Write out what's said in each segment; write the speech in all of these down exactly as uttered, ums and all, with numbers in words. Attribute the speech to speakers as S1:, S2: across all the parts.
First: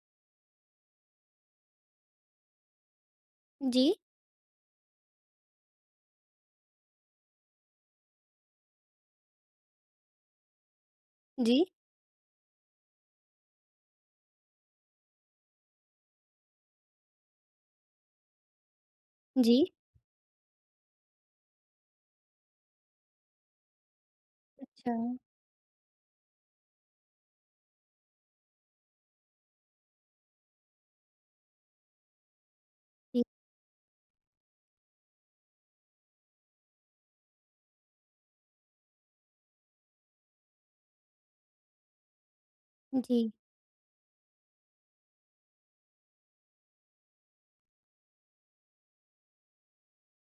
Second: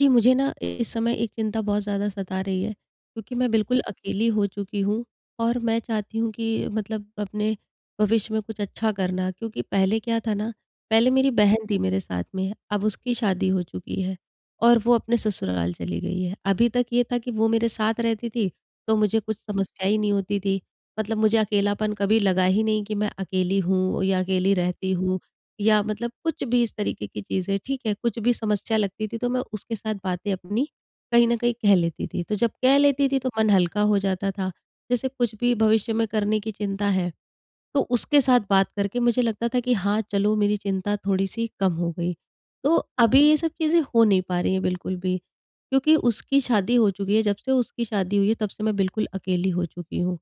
S1: जी, मुझे ना इस समय एक चिंता बहुत ज़्यादा सता रही है क्योंकि मैं बिल्कुल
S2: जी,
S1: अकेली हो चुकी हूँ और मैं चाहती हूँ कि मतलब अपने भविष्य में कुछ अच्छा करना। क्योंकि पहले क्या था ना, पहले मेरी
S2: जी,
S1: बहन थी मेरे साथ में, अब उसकी शादी हो चुकी है और वो अपने ससुराल चली गई है। अभी तक ये था कि वो मेरे साथ रहती थी, तो मुझे कुछ
S2: जी।
S1: समस्या ही नहीं होती थी। मतलब मुझे अकेलापन कभी लगा ही नहीं कि मैं अकेली हूँ या अकेली रहती
S2: अच्छा।
S1: हूँ या मतलब कुछ भी इस तरीके की चीज़ें, ठीक है? कुछ भी समस्या लगती थी तो मैं उसके साथ बातें अपनी कहीं न कहीं कह लेती थी। तो जब कह लेती थी
S2: जी,
S1: तो मन हल्का हो जाता था। जैसे कुछ भी भविष्य में करने की चिंता है, तो उसके साथ बात करके मुझे लगता था कि हाँ, चलो मेरी चिंता थोड़ी-सी कम हो गई। तो अभी
S2: जी।
S1: ये सब चीज़ें हो नहीं पा रही हैं बिल्कुल भी, क्योंकि उसकी शादी हो चुकी है। जब से उसकी शादी हुई है तब से मैं बिल्कुल अकेली हो चुकी हूँ।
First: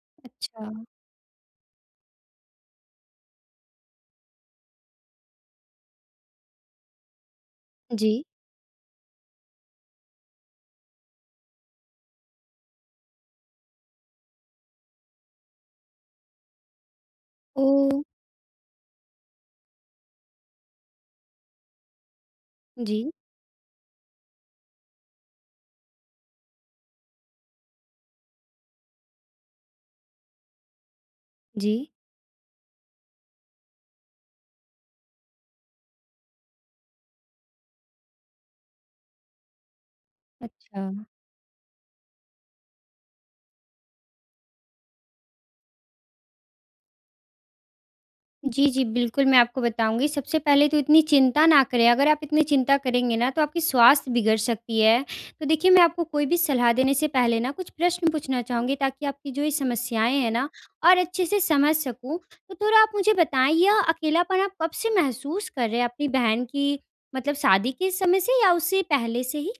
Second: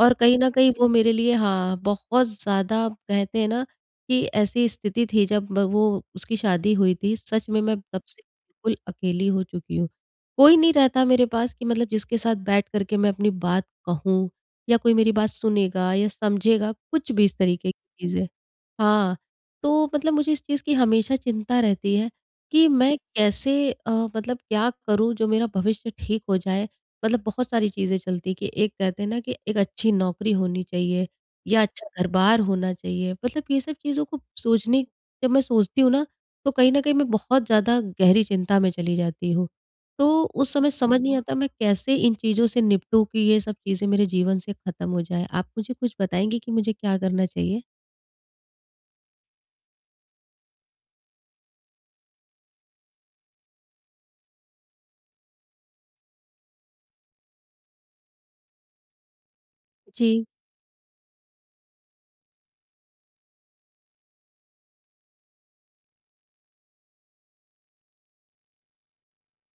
S1: और कहीं न
S2: अच्छा।
S1: कहीं वो मेरे लिए हाँ, बहुत ज़्यादा कहते हैं ना कि ऐसी स्थिति थी जब ब वो उसकी शादी हुई थी, सच में मैं तब
S2: जी।
S1: से बिल्कुल अकेली हो चुकी हूँ। कोई नहीं रहता मेरे पास कि मतलब जिसके साथ बैठ कर के मैं अपनी बात कहूँ या कोई मेरी बात सुनेगा या समझेगा, कुछ भी इस तरीके की
S2: ओह!
S1: चीज़ें। हाँ, तो मतलब मुझे इस चीज़ की हमेशा चिंता रहती है कि मैं
S2: जी,
S1: कैसे अ, मतलब क्या करूँ जो मेरा भविष्य ठीक हो जाए। मतलब बहुत सारी चीज़ें चलती कि एक कहते हैं ना कि एक अच्छी नौकरी होनी चाहिए या
S2: जी।
S1: अच्छा घर-बार होना चाहिए। मतलब ये सब चीज़ों को सोचने जब मैं सोचती हूँ ना, तो कहीं न कहीं मैं बहुत ज़्यादा गहरी चिंता में चली जाती हूँ। तो उस समय
S2: अच्छा।
S1: समझ नहीं आता मैं कैसे इन चीज़ों से निपटूँ कि ये सब चीज़ें मेरे जीवन से खत्म हो जाएँ। आप मुझे कुछ बताएँगी कि मुझे क्या करना चाहिए?
S2: जी, जी, बिल्कुल मैं आपको बताऊँगी। सबसे पहले तो इतनी चिंता ना करें, अगर आप इतनी चिंता करेंगे ना तो आपकी स्वास्थ्य बिगड़ सकती है। तो देखिए, मैं आपको कोई भी सलाह देने से पहले ना कुछ प्रश्न पूछना चाहूँगी, ताकि आपकी जो ये समस्याएँ
S1: जी।
S2: हैं ना और अच्छे से समझ सकूँ। तो थोड़ा आप मुझे बताएँ, यह अकेलापन आप कब से महसूस कर रहे हैं? अपनी बहन की मतलब शादी के समय से, या उससे पहले से ही?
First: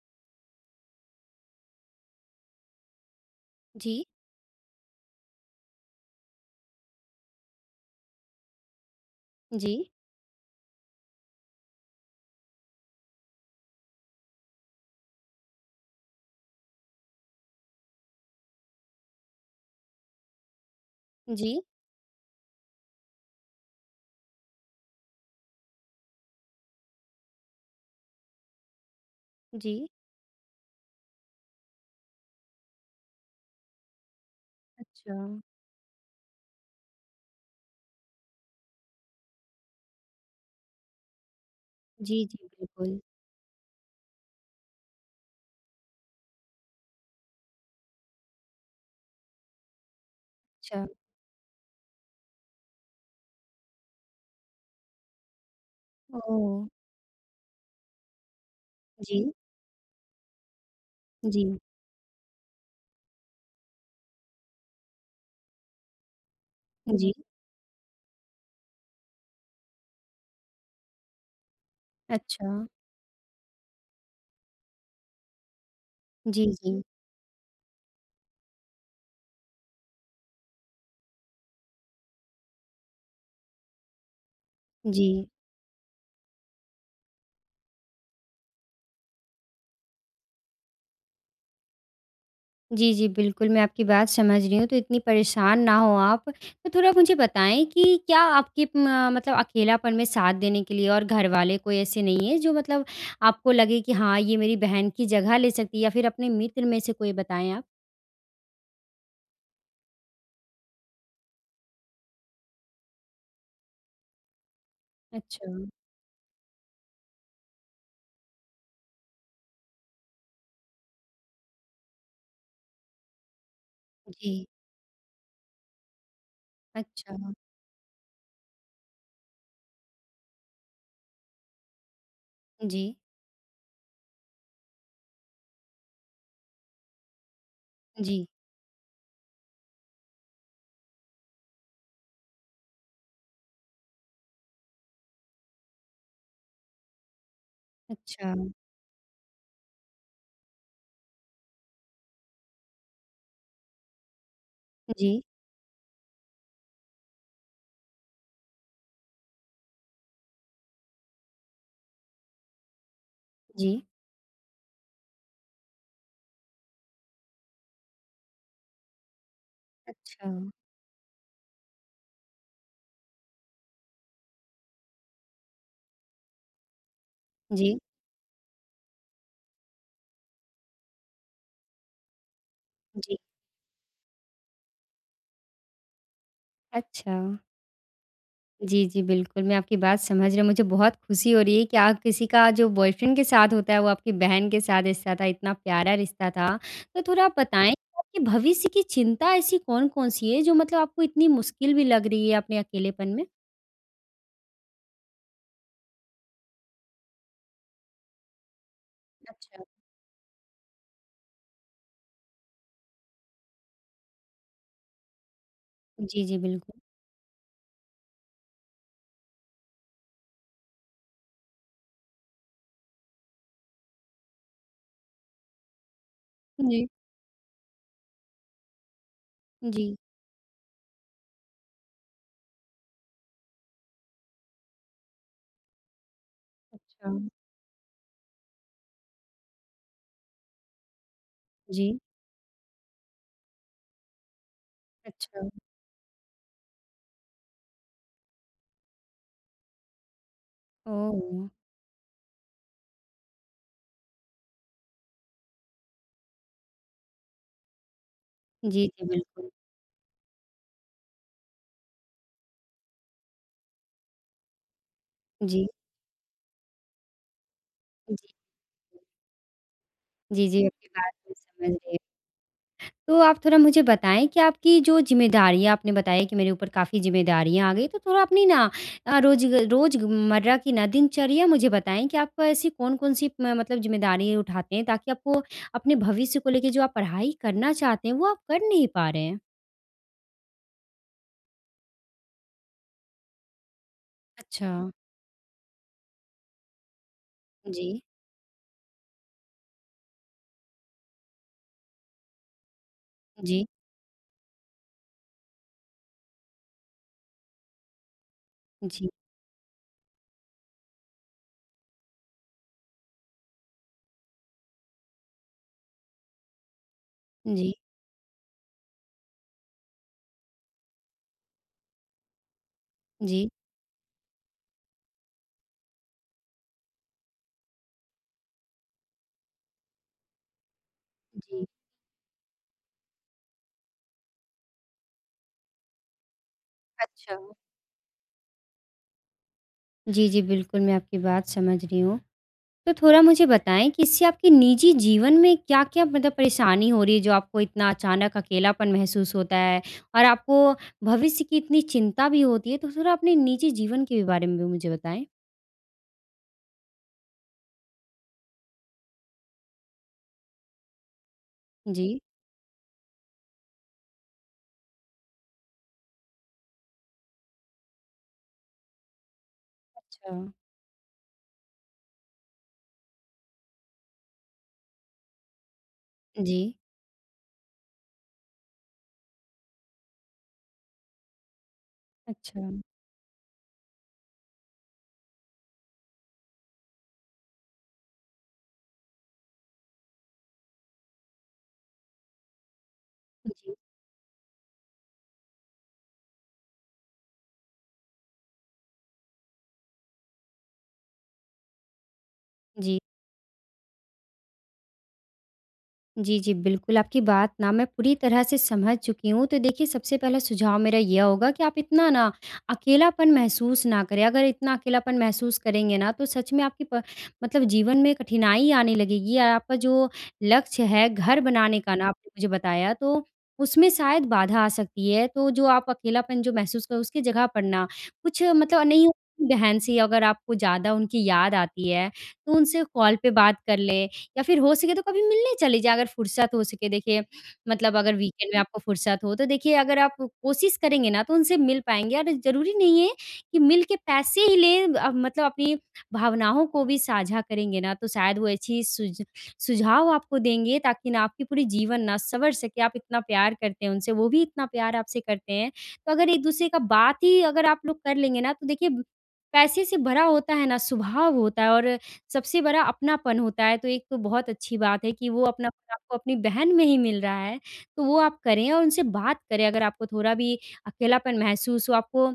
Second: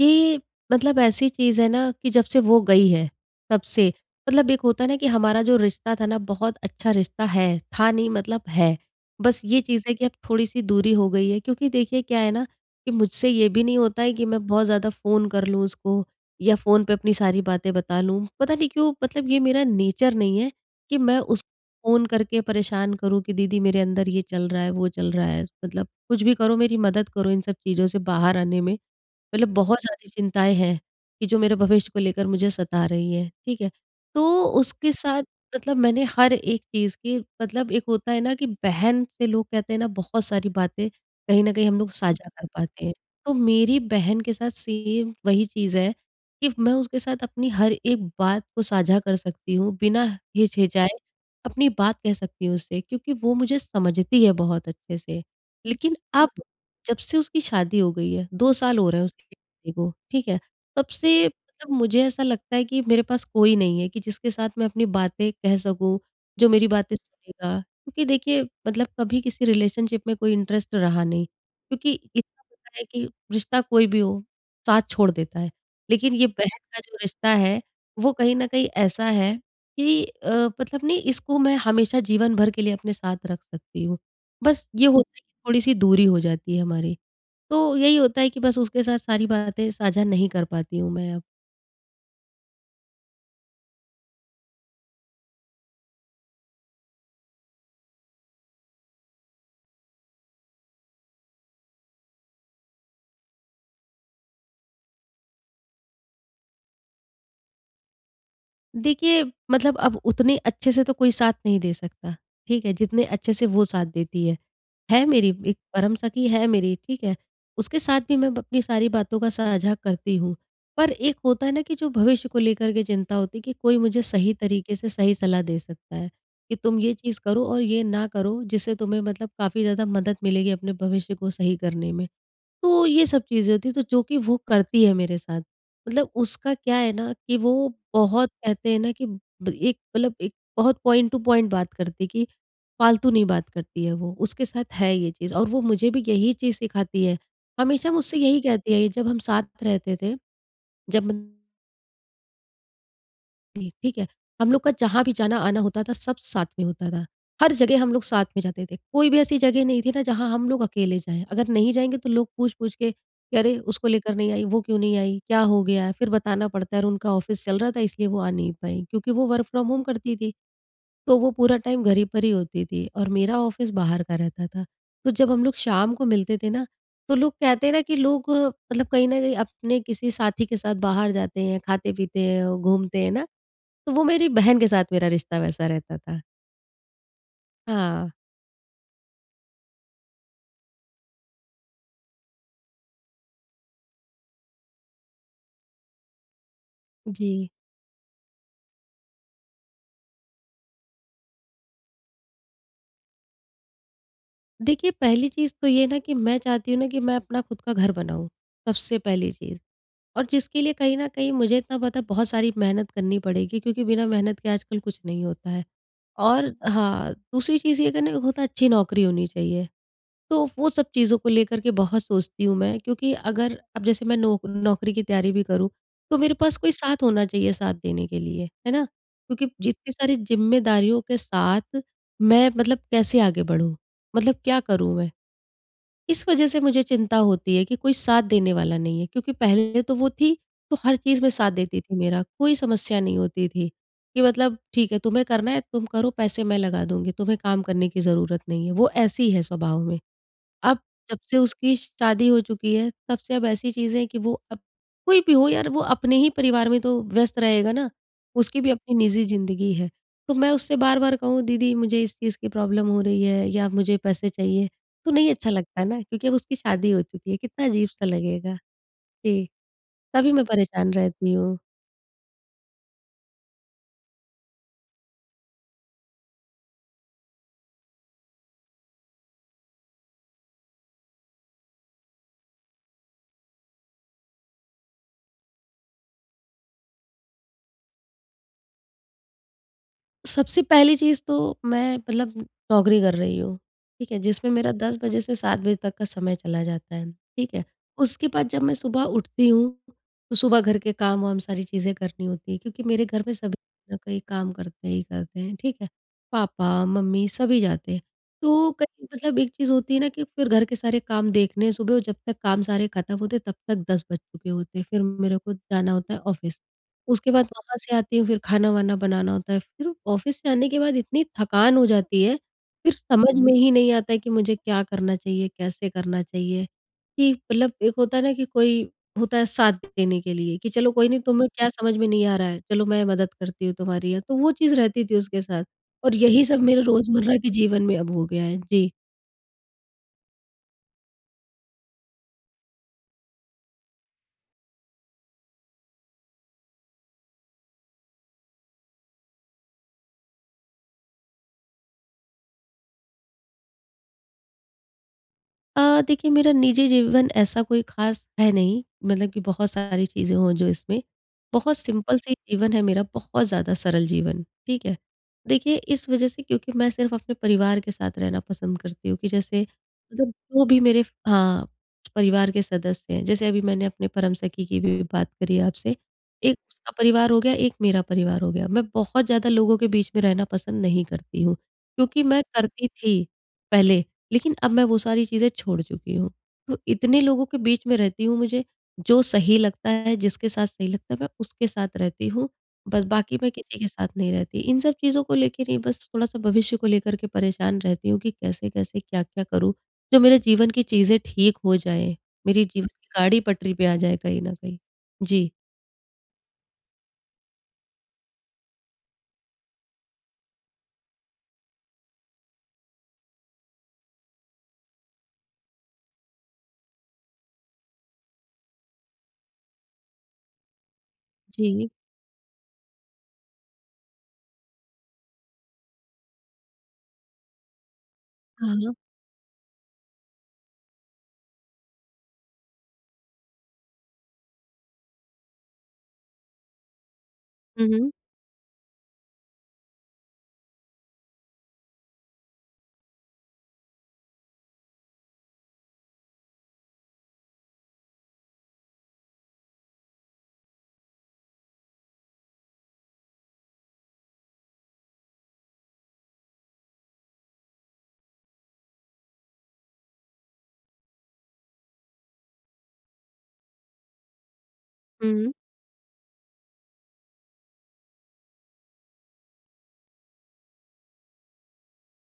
S1: ये मतलब ऐसी चीज़ है ना कि जब से वो गई है, तब से
S2: जी,
S1: मतलब एक होता है ना कि हमारा जो रिश्ता था ना बहुत अच्छा रिश्ता है, था नहीं मतलब है। बस ये
S2: जी।
S1: चीज़ है कि अब थोड़ी-सी दूरी हो गई है, क्योंकि देखिए क्या है ना कि मुझसे ये भी नहीं होता है कि मैं बहुत ज़्यादा फ़ोन कर लूँ उसको या फ़ोन पे अपनी सारी बातें बता लूँ। पता नहीं क्यों, मतलब ये मेरा नेचर नहीं है कि मैं उसको
S2: जी,
S1: फ़ोन करके परेशान करूँ कि दीदी मेरे अंदर ये चल रहा है, वो चल रहा है। मतलब कुछ भी करो, मेरी मदद करो इन सब चीज़ों से बाहर आने में। मतलब
S2: जी।
S1: बहुत ज़्यादा चिंताएँ हैं, कि जो मेरे भविष्य को लेकर मुझे सता रही हैं, ठीक है? तो उसके
S2: अच्छा।
S1: साथ मतलब मैंने हर एक चीज़ की, मतलब एक होता है ना कि बहन से लोग कहते हैं ना बहुत सारी बातें कहीं न कहीं हम लोग
S2: जी,
S1: साझा कर
S2: जी,
S1: पाते हैं।
S2: बिल्कुल।
S1: तो मेरी बहन के साथ सेम वही चीज़ है कि मैं उसके साथ अपनी हर एक बात को साझा कर सकती हूँ, बिना
S2: अच्छा,
S1: हिचहिचाए अपनी बात कह सकती हूँ उससे क्योंकि वो मुझे समझती है बहुत अच्छे से। लेकिन अब
S2: ओह!
S1: जब से उसकी शादी हो गई है, दो साल हो रहे हैं उसकी
S2: जी,
S1: शादी को, ठीक है? तब से
S2: जी,
S1: मतलब मुझे ऐसा लगता है कि मेरे पास कोई नहीं है कि जिसके साथ मैं अपनी बातें कह सकूँ, जो मेरी बातें
S2: जी।
S1: सुनेगा। क्योंकि देखिए मतलब कभी किसी रिलेशनशिप में कोई इंटरेस्ट रहा नहीं, क्योंकि इतना
S2: अच्छा।
S1: पता है कि रिश्ता कोई भी हो, साथ छोड़ देता है। लेकिन ये
S2: जी,
S1: बहन का
S2: जी,
S1: जो रिश्ता है, वो कहीं न कहीं ऐसा है कि अ, मतलब नहीं, इसको मैं हमेशा जीवन भर के लिए अपने साथ रख सकती हूँ। बस ये
S2: जी।
S1: होता है थोड़ी-सी दूरी हो जाती है हमारी। तो यही होता है कि बस उसके साथ सारी बातें साझा नहीं कर पाती हूँ मैं अब।
S2: जी, जी, बिल्कुल, मैं आपकी बात समझ रही हूँ, तो इतनी परेशान ना हो आप। तो थोड़ा मुझे बताएँ कि क्या आपके म मतलब अकेलापन में साथ देने के लिए और घरवाले कोई ऐसे नहीं है, जो मतलब आपको लगे कि हाँ, ये मेरी बहन की जगह ले सकती है? या फिर अपने मित्र में से कोई बताएँ आप?
S1: देखिए मतलब अब उतने अच्छे से तो कोई साथ नहीं दे सकता, ठीक है? जितने अच्छे से वो साथ देती है। है, मेरी
S2: अच्छा।
S1: एक परम सखी है मेरी, ठीक है? उसके साथ भी मैं अपनी सारी बातों का साझा करती हूँ। पर एक होता है ना कि जो भविष्य को लेकर के चिंता होती है कि कोई मुझे सही
S2: जी।
S1: तरीके से सही सलाह दे सकता है, कि तुम ये
S2: अच्छा।
S1: चीज़ करो और ये ना करो, जिससे तुम्हें मतलब काफ़ी ज़्यादा मदद मिलेगी अपने भविष्य को सही करने में। तो
S2: जी,
S1: ये सब चीज़ें होती हैं, तो जो कि वो करती है मेरे साथ। मतलब उसका क्या है ना कि वो
S2: जी।
S1: बहुत कहते हैं ना कि ब एक मतलब एक बहुत पॉइंट टू पॉइंट बात करती है कि फालतू नहीं बात करती है वो, उसके साथ है ये चीज़ और वो मुझे भी यही चीज़ सिखाती है। हमेशा मुझसे
S2: अच्छा।
S1: यही कहती है, जब हम साथ रहते थे, जब जी, ठीक है। हम लोग का जहाँ भी
S2: जी,
S1: जाना-आना होता था सब साथ में होता था। हर जगह हम लोग साथ में जाते थे। कोई भी ऐसी जगह नहीं थी ना जहाँ हम लोग अकेले जाएँ। अगर नहीं जाएँगे तो लोग पूछ-पूछ के कि अरे!
S2: जी।
S1: उसको लेकर नहीं आई, वो क्यों नहीं आई, क्या हो गया? है? फिर बताना पड़ता है और उनका ऑफ़िस चल रहा था इसलिए वो आ नहीं पाई। क्योंकि वो वर्क फ्रॉम होम करती
S2: अच्छा,
S1: थी, तो वो पूरा टाइम घर ही पर ही होती थी और मेरा ऑफ़िस बाहर का रहता था। तो जब हम लोग शाम को मिलते थे ना, तो लोग कहते हैं
S2: जी,
S1: ना कि लोग अ, मतलब कहीं न कहीं अपने किसी साथी के साथ बाहर जाते हैं, खाते-पीते हैं, और घूमते हैं
S2: जी।
S1: ना। तो वो मेरी बहन के साथ मेरा रिश्ता वैसा रहता था।
S2: अच्छा,
S1: हाँ।
S2: जी, जी, बिल्कुल, मैं आपकी बात समझ रही हूँ। मुझे बहुत खुशी हो रही है कि आप किसी का जो बॉयफ्रेंड के साथ होता है, वो आपकी बहन के साथ रिश्ता था, इतना प्यारा रिश्ता था। तो थोड़ा
S1: जी।
S2: आप बताएँ, आपके भविष्य की चिंता ऐसी कौन-कौन सी है, जो मतलब आपको इतनी मुश्किल भी लग रही है अपने अकेलेपन में?
S1: देखिए पहली चीज़ तो ये ना कि मैं चाहती हूँ ना कि मैं अपना खुद का घर बनाऊँ, सबसे पहली चीज़।
S2: अच्छा।
S1: और जिसके लिए कहीं न कहीं मुझे इतना पता है बहुत सारी मेहनत करनी पड़ेगी क्योंकि बिना मेहनत के आजकल कुछ नहीं होता है।
S2: जी, जी,
S1: और
S2: बिल्कुल।
S1: हाँ, दूसरी चीज़ ये करने होता है अच्छी नौकरी होनी चाहिए। तो वो सब चीज़ों को लेकर के बहुत सोचती हूँ मैं, क्योंकि अगर अब जैसे मैं नौक नौकरी की तैयारी भी करूँ, तो मेरे पास कोई
S2: जी,
S1: साथ होना चाहिए साथ देने के लिए, है ना? क्योंकि जितनी
S2: जी,
S1: सारी ज़िम्मेदारियों के साथ मैं मतलब कैसे आगे बढ़ूँ? मतलब क्या करूँ मैं? इस वज़ह से मुझे
S2: अच्छा,
S1: चिंता होती है कि कोई साथ देने वाला नहीं है, क्योंकि पहले तो वो थी, तो हर चीज़ में साथ देती थी
S2: जी,
S1: मेरा, कोई समस्या नहीं होती थी कि मतलब ठीक है तुम्हें
S2: अच्छा,
S1: करना है तुम करो, पैसे मैं लगा दूँगी, तुम्हें काम करने की ज़रूरत नहीं है, वो ऐसी है स्वभाव में। अब जब से
S2: ओह!
S1: उसकी शादी हो चुकी है, तब से अब ऐसी चीज़ें हैं कि वो अब कोई भी हो यार, वो अपने ही परिवार में तो व्यस्त रहेगा ना, उसकी भी
S2: जी,
S1: अपनी
S2: जी,
S1: निजी
S2: बिल्कुल।
S1: ज़िंदगी है। तो मैं उससे बार-बार कहूँ दीदी मुझे इस चीज़ की प्रॉब्लम हो रही है या मुझे पैसे चाहिए, तो नहीं अच्छा
S2: जी,
S1: लगता है ना, क्योंकि अब उसकी शादी हो चुकी है, कितना अजीब-सा
S2: जी,
S1: लगेगा। जी, तभी मैं
S2: जी, जी, आपकी
S1: परेशान
S2: बात
S1: रहती
S2: मैं
S1: हूँ।
S2: समझ रही हूँ। तो आप थोड़ा मुझे बताएँ कि आपकी जो ज़िम्मेदारियाँ आपने बताया कि मेरे ऊपर काफ़ी ज़िम्मेदारियाँ आ गई, तो थोड़ा अपनी ना अ, रोज़ रोज़मर्रा की ना दिनचर्या मुझे बताएँ कि आप ऐसी कौन-कौन सी म मतलब ज़िम्मेदारियाँ उठाते हैं, ताकि आपको अपने भविष्य को लेके जो आप पढ़ाई करना चाहते हैं, वो आप कर नहीं पा रहे हैं?
S1: सबसे पहली चीज़ तो मैं मतलब नौकरी कर रही हूँ, ठीक है? जिसमें
S2: अच्छा।
S1: मेरा दस बजे से सात बजे तक का समय चला जाता है, ठीक है?
S2: जी,
S1: उसके बाद जब मैं सुबह उठती हूँ, तो सुबह घर के काम-वाम सारी चीज़ें करनी होती हैं क्योंकि मेरे घर में सभी
S2: जी,
S1: ना कहीं काम करते ही करते हैं, ठीक है? पापा, मम्मी सभी जाते हैं। तो कहीं
S2: जी,
S1: मतलब एक चीज़ होती है ना कि फिर घर के सारे काम देखने सुबह जब तक काम सारे खत्म होते तब तक दस बज चुके होते हैं, फिर मेरे को जाना होता है ऑफ़िस। उसके बाद
S2: जी,
S1: वहाँ से आती हूँ फिर खाना-वाना बनाना होता है। फिर ऑफ़िस से आने के बाद इतनी थकान हो जाती है, फिर समझ
S2: जी,
S1: में ही नहीं आता है कि मुझे क्या करना चाहिए, कैसे करना चाहिए? कि मतलब एक होता है ना कि कोई होता है साथ देने के लिए कि चलो कोई नहीं तुम्हें
S2: जी।
S1: क्या समझ में नहीं आ रहा है, चलो मैं मदद करती हूँ तुम्हारी, या तो वो चीज़ रहती थी उसके साथ और यही सब मेरे रोज़मर्रा
S2: अच्छा।
S1: के जीवन में अब हो गया है। जी।
S2: जी, जी, बिल्कुल मैं आपकी बात समझ रही हूँ। तो थोड़ा मुझे बताएँ कि इससे आपके निजी जीवन में क्या-क्या मतलब परेशानी हो रही है, जो आपको इतना अचानक अकेलापन महसूस होता है? और आपको भविष्य की इतनी चिंता भी होती है, तो थोड़ा अपने निजी जीवन के बारे में भी मुझे बताएँ?
S1: अ, देखिए मेरा निजी जीवन ऐसा कोई ख़ास है नहीं, मतलब कि बहुत सारी चीज़ें हों जो इसमें, बहुत
S2: जी।
S1: सिंपल सी जीवन है मेरा, बहुत ज़्यादा सरल जीवन, ठीक है। देखिए इस वज़ह से क्योंकि मैं सिर्फ़ अपने परिवार के साथ रहना पसंद करती हूँ कि जैसे मतलब
S2: अच्छा।
S1: जो भी मेरे हाँ, परिवार के सदस्य हैं, जैसे अभी मैंने अपने परम सखी की भी बात करी है आपसे, एक
S2: जी।
S1: उसका परिवार हो गया, एक मेरा परिवार हो गया। मैं बहुत ज़्यादा लोगों के बीच में रहना पसंद नहीं करती हूँ, क्योंकि मैं
S2: अच्छा।
S1: करती थी पहले। लेकिन अब मैं वो सारी चीज़ें छोड़ चुकी हूँ। तो इतने लोगों के बीच में रहती हूँ, मुझे जो सही लगता है, जिसके साथ सही लगता है, मैं उसके साथ रहती हूँ। बस बाकी मैं
S2: जी,
S1: किसी के साथ नहीं रहती। इन सब चीज़ों को लेके नहीं, बस थोड़ा-सा भविष्य को लेकर के परेशान रहती हूँ कि कैसे-कैसे, क्या-क्या करूँ, जो मेरे जीवन की चीज़ें ठीक हो जाएँ, मेरी जीवन
S2: जी।
S1: की गाड़ी पटरी पे आ जाए कहीं न कहीं। जी।
S2: जी, जी, बिल्कुल, आपकी बात ना मैं पूरी तरह से समझ चुकी हूँ। तो देखिए, सबसे पहला सुझाव मेरा यह होगा कि आप इतना ना अकेलापन महसूस ना करें। अगर इतना अकेलापन महसूस करेंगे ना, तो सच में आपकी प मतलब जीवन में कठिनाई आने लगेगी, या आपका जो लक्ष्य है घर बनाने
S1: जी।
S2: का ना आपने मुझे बताया, तो उसमें शायद बाधा आ सकती है। तो जो आप अकेलापन जो महसूस करो, उसकी जगह पर ना कुछ
S1: हाँ,
S2: मतलब
S1: हाँ।
S2: नहीं, बहन से अगर आपको ज़्यादा उनकी याद आती है, तो उनसे कॉल पे बात कर लें, या फिर हो सके तो कभी मिलने चले जाइए, अगर फुर्सत हो सके। देखिए,
S1: हुँ,
S2: मतलब
S1: हुँ।
S2: अगर वीकेंड में आपको फुर्सत हो, तो देखिए, अगर आप कोशिश करेंगे ना तो उनसे मिल पाएँगे, और ज़रूरी नहीं है कि मिल के पैसे ही लें। अ, मतलब अपनी भावनाओं को भी साझा करेंगे ना, तो शायद वो अच्छी सुझ सुझाव आपको देंगे, ताकि ना आपकी पूरी जीवन ना संवर सके। आप इतना प्यार करते हैं उनसे, वो भी इतना प्यार आपसे करते हैं। तो अगर एक-दूसरे का बात ही अगर आप लोग कर लेंगे ना, तो देखिए, पैसे से भरा होता है ना स्वभाव, होता है, और सबसे बड़ा अपनापन होता है। तो एक तो बहुत अच्छी बात है कि वो
S1: हुँ,
S2: अपनापन आपको अपनी बहन में ही मिल रहा है, तो वो आप करें और उनसे बात करें, अगर आपको थोड़ा भी अकेलापन महसूस हो। आपको,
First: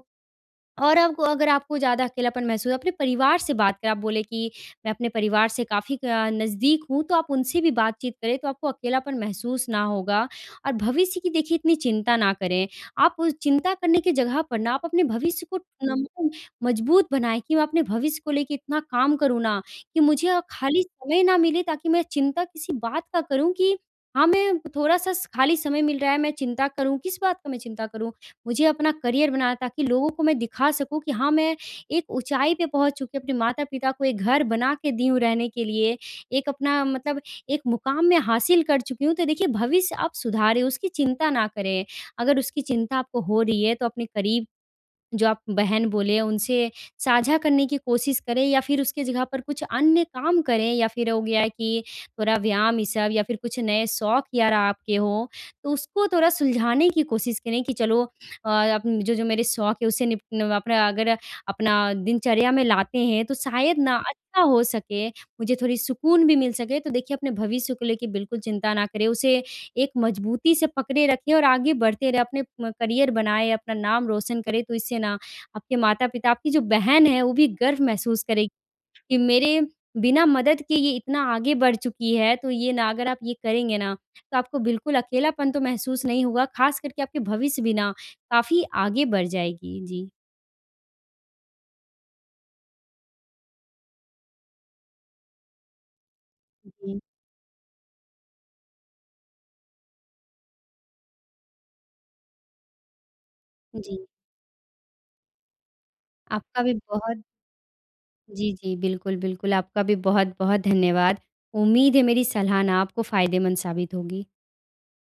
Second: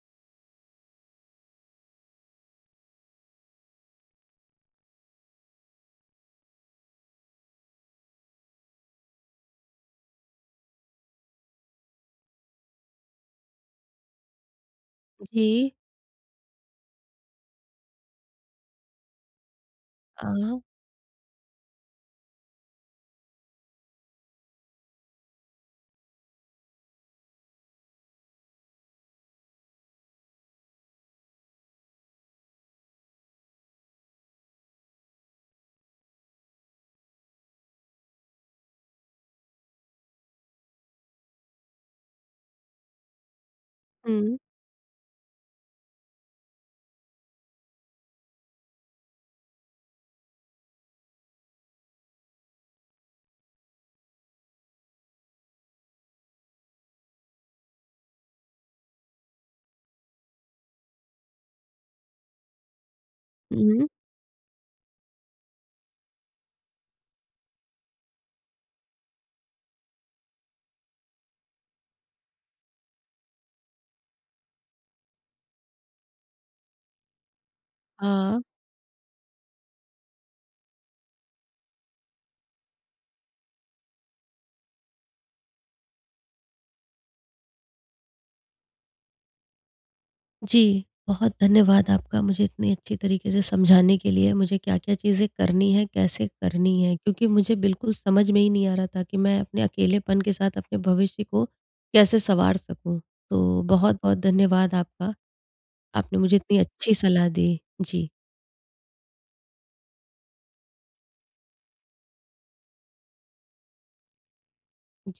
S2: और आपको अगर आपको ज़्यादा अकेलापन महसूस, अपने परिवार से बात करें। आप बोले कि मैं अपने परिवार से काफ़ी अ, नज़दीक हूँ, तो आप उनसे भी बातचीत करें, तो आपको अकेलापन महसूस ना होगा। और भविष्य की देखिए इतनी चिंता ना करें। आप उस चिंता करने की जगह पर ना आप अपने भविष्य को
S1: जी।
S2: नम मजबूत बनाएँ, कि मैं अपने भविष्य को लेके इतना काम करूँ ना, कि मुझे अ,
S1: हाँ।
S2: खाली समय ना मिले, ताकि मैं चिंता किसी बात का करूँ, कि हाँ, मैं थोड़ा-सा स खाली समय मिल रहा है, मैं चिंता करूँ, किस बात का मैं चिंता करूँ? मुझे अपना करियर बनाना है, ताकि लोगों को मैं दिखा सकूँ कि हाँ, मैं एक ऊँचाई पे पहुँच चुकी हूँ, अपने माता-पिता को एक घर बना के दी हूँ रहने के लिए, एक अपना मतलब एक मुकाम मैं हासिल कर चुकी हूँ। तो देखिए, भविष्य आप सुधारें, उसकी चिंता ना करें। अगर उसकी चिंता आपको हो रही है, तो अपने
S1: हुँ,
S2: करीब जो आप बहन बोले, उनसे साझा करने की कोशिश करें, या फिर उसके जगह पर कुछ अन्य काम करें, या फिर हो गया कि थोड़ा व्यायाम ये सब, या फिर कुछ नए शौक यार आपके हो, तो उसको थोड़ा सुलझाने की कोशिश करें, कि चलो अ, अपन जो जो मेरे शौक है उससे निपट, अपना अगर अपना दिनचर्या में लाते हैं, तो शायद
S1: हुँ,
S2: ना अच्छा हो सके, मुझे थोड़ी सुकून भी मिल सके। तो देखिए, अपने भविष्य को लेके बिल्कुल चिंता ना करें, उसे एक मजबूती से पकड़े रखें और आगे बढ़ते रहें, अपने म करियर बनाएँ, अपना नाम रोशन करें, तो इससे ना आपके माता-पिता, आपकी जो बहन है, वो भी गर्व महसूस
S1: हाँ।
S2: करेगी, कि मेरे बिना मदद के ये इतना आगे बढ़ चुकी है। तो ये ना अगर आप ये करेंगे ना, तो आपको बिल्कुल अकेलापन तो महसूस नहीं होगा, ख़ास करके आपके भविष्य भी ना काफ़ी आगे बढ़ जाएगी। जी।
S1: जी, बहुत धन्यवाद आपका मुझे इतनी अच्छी तरीके से समझाने के लिए, मुझे क्या-क्या चीज़ें करनी है, कैसे करनी है।
S2: जी।
S1: क्योंकि मुझे बिल्कुल समझ में ही नहीं आ रहा था कि मैं अपने अकेलेपन के साथ अपने भविष्य को कैसे सँवार सकूँ। तो
S2: जी,
S1: बहुत-बहुत धन्यवाद आपका, आपने मुझे इतनी
S2: आपका भी
S1: अच्छी
S2: बहुत
S1: सलाह दी। जी।
S2: जी, जी, बिल्कुल, बिल्कुल, आपका भी बहुत-बहुत धन्यवाद। उम्मीद है मेरी सलाह ना आपको फ़ायदेमंद साबित होगी।
S1: जी।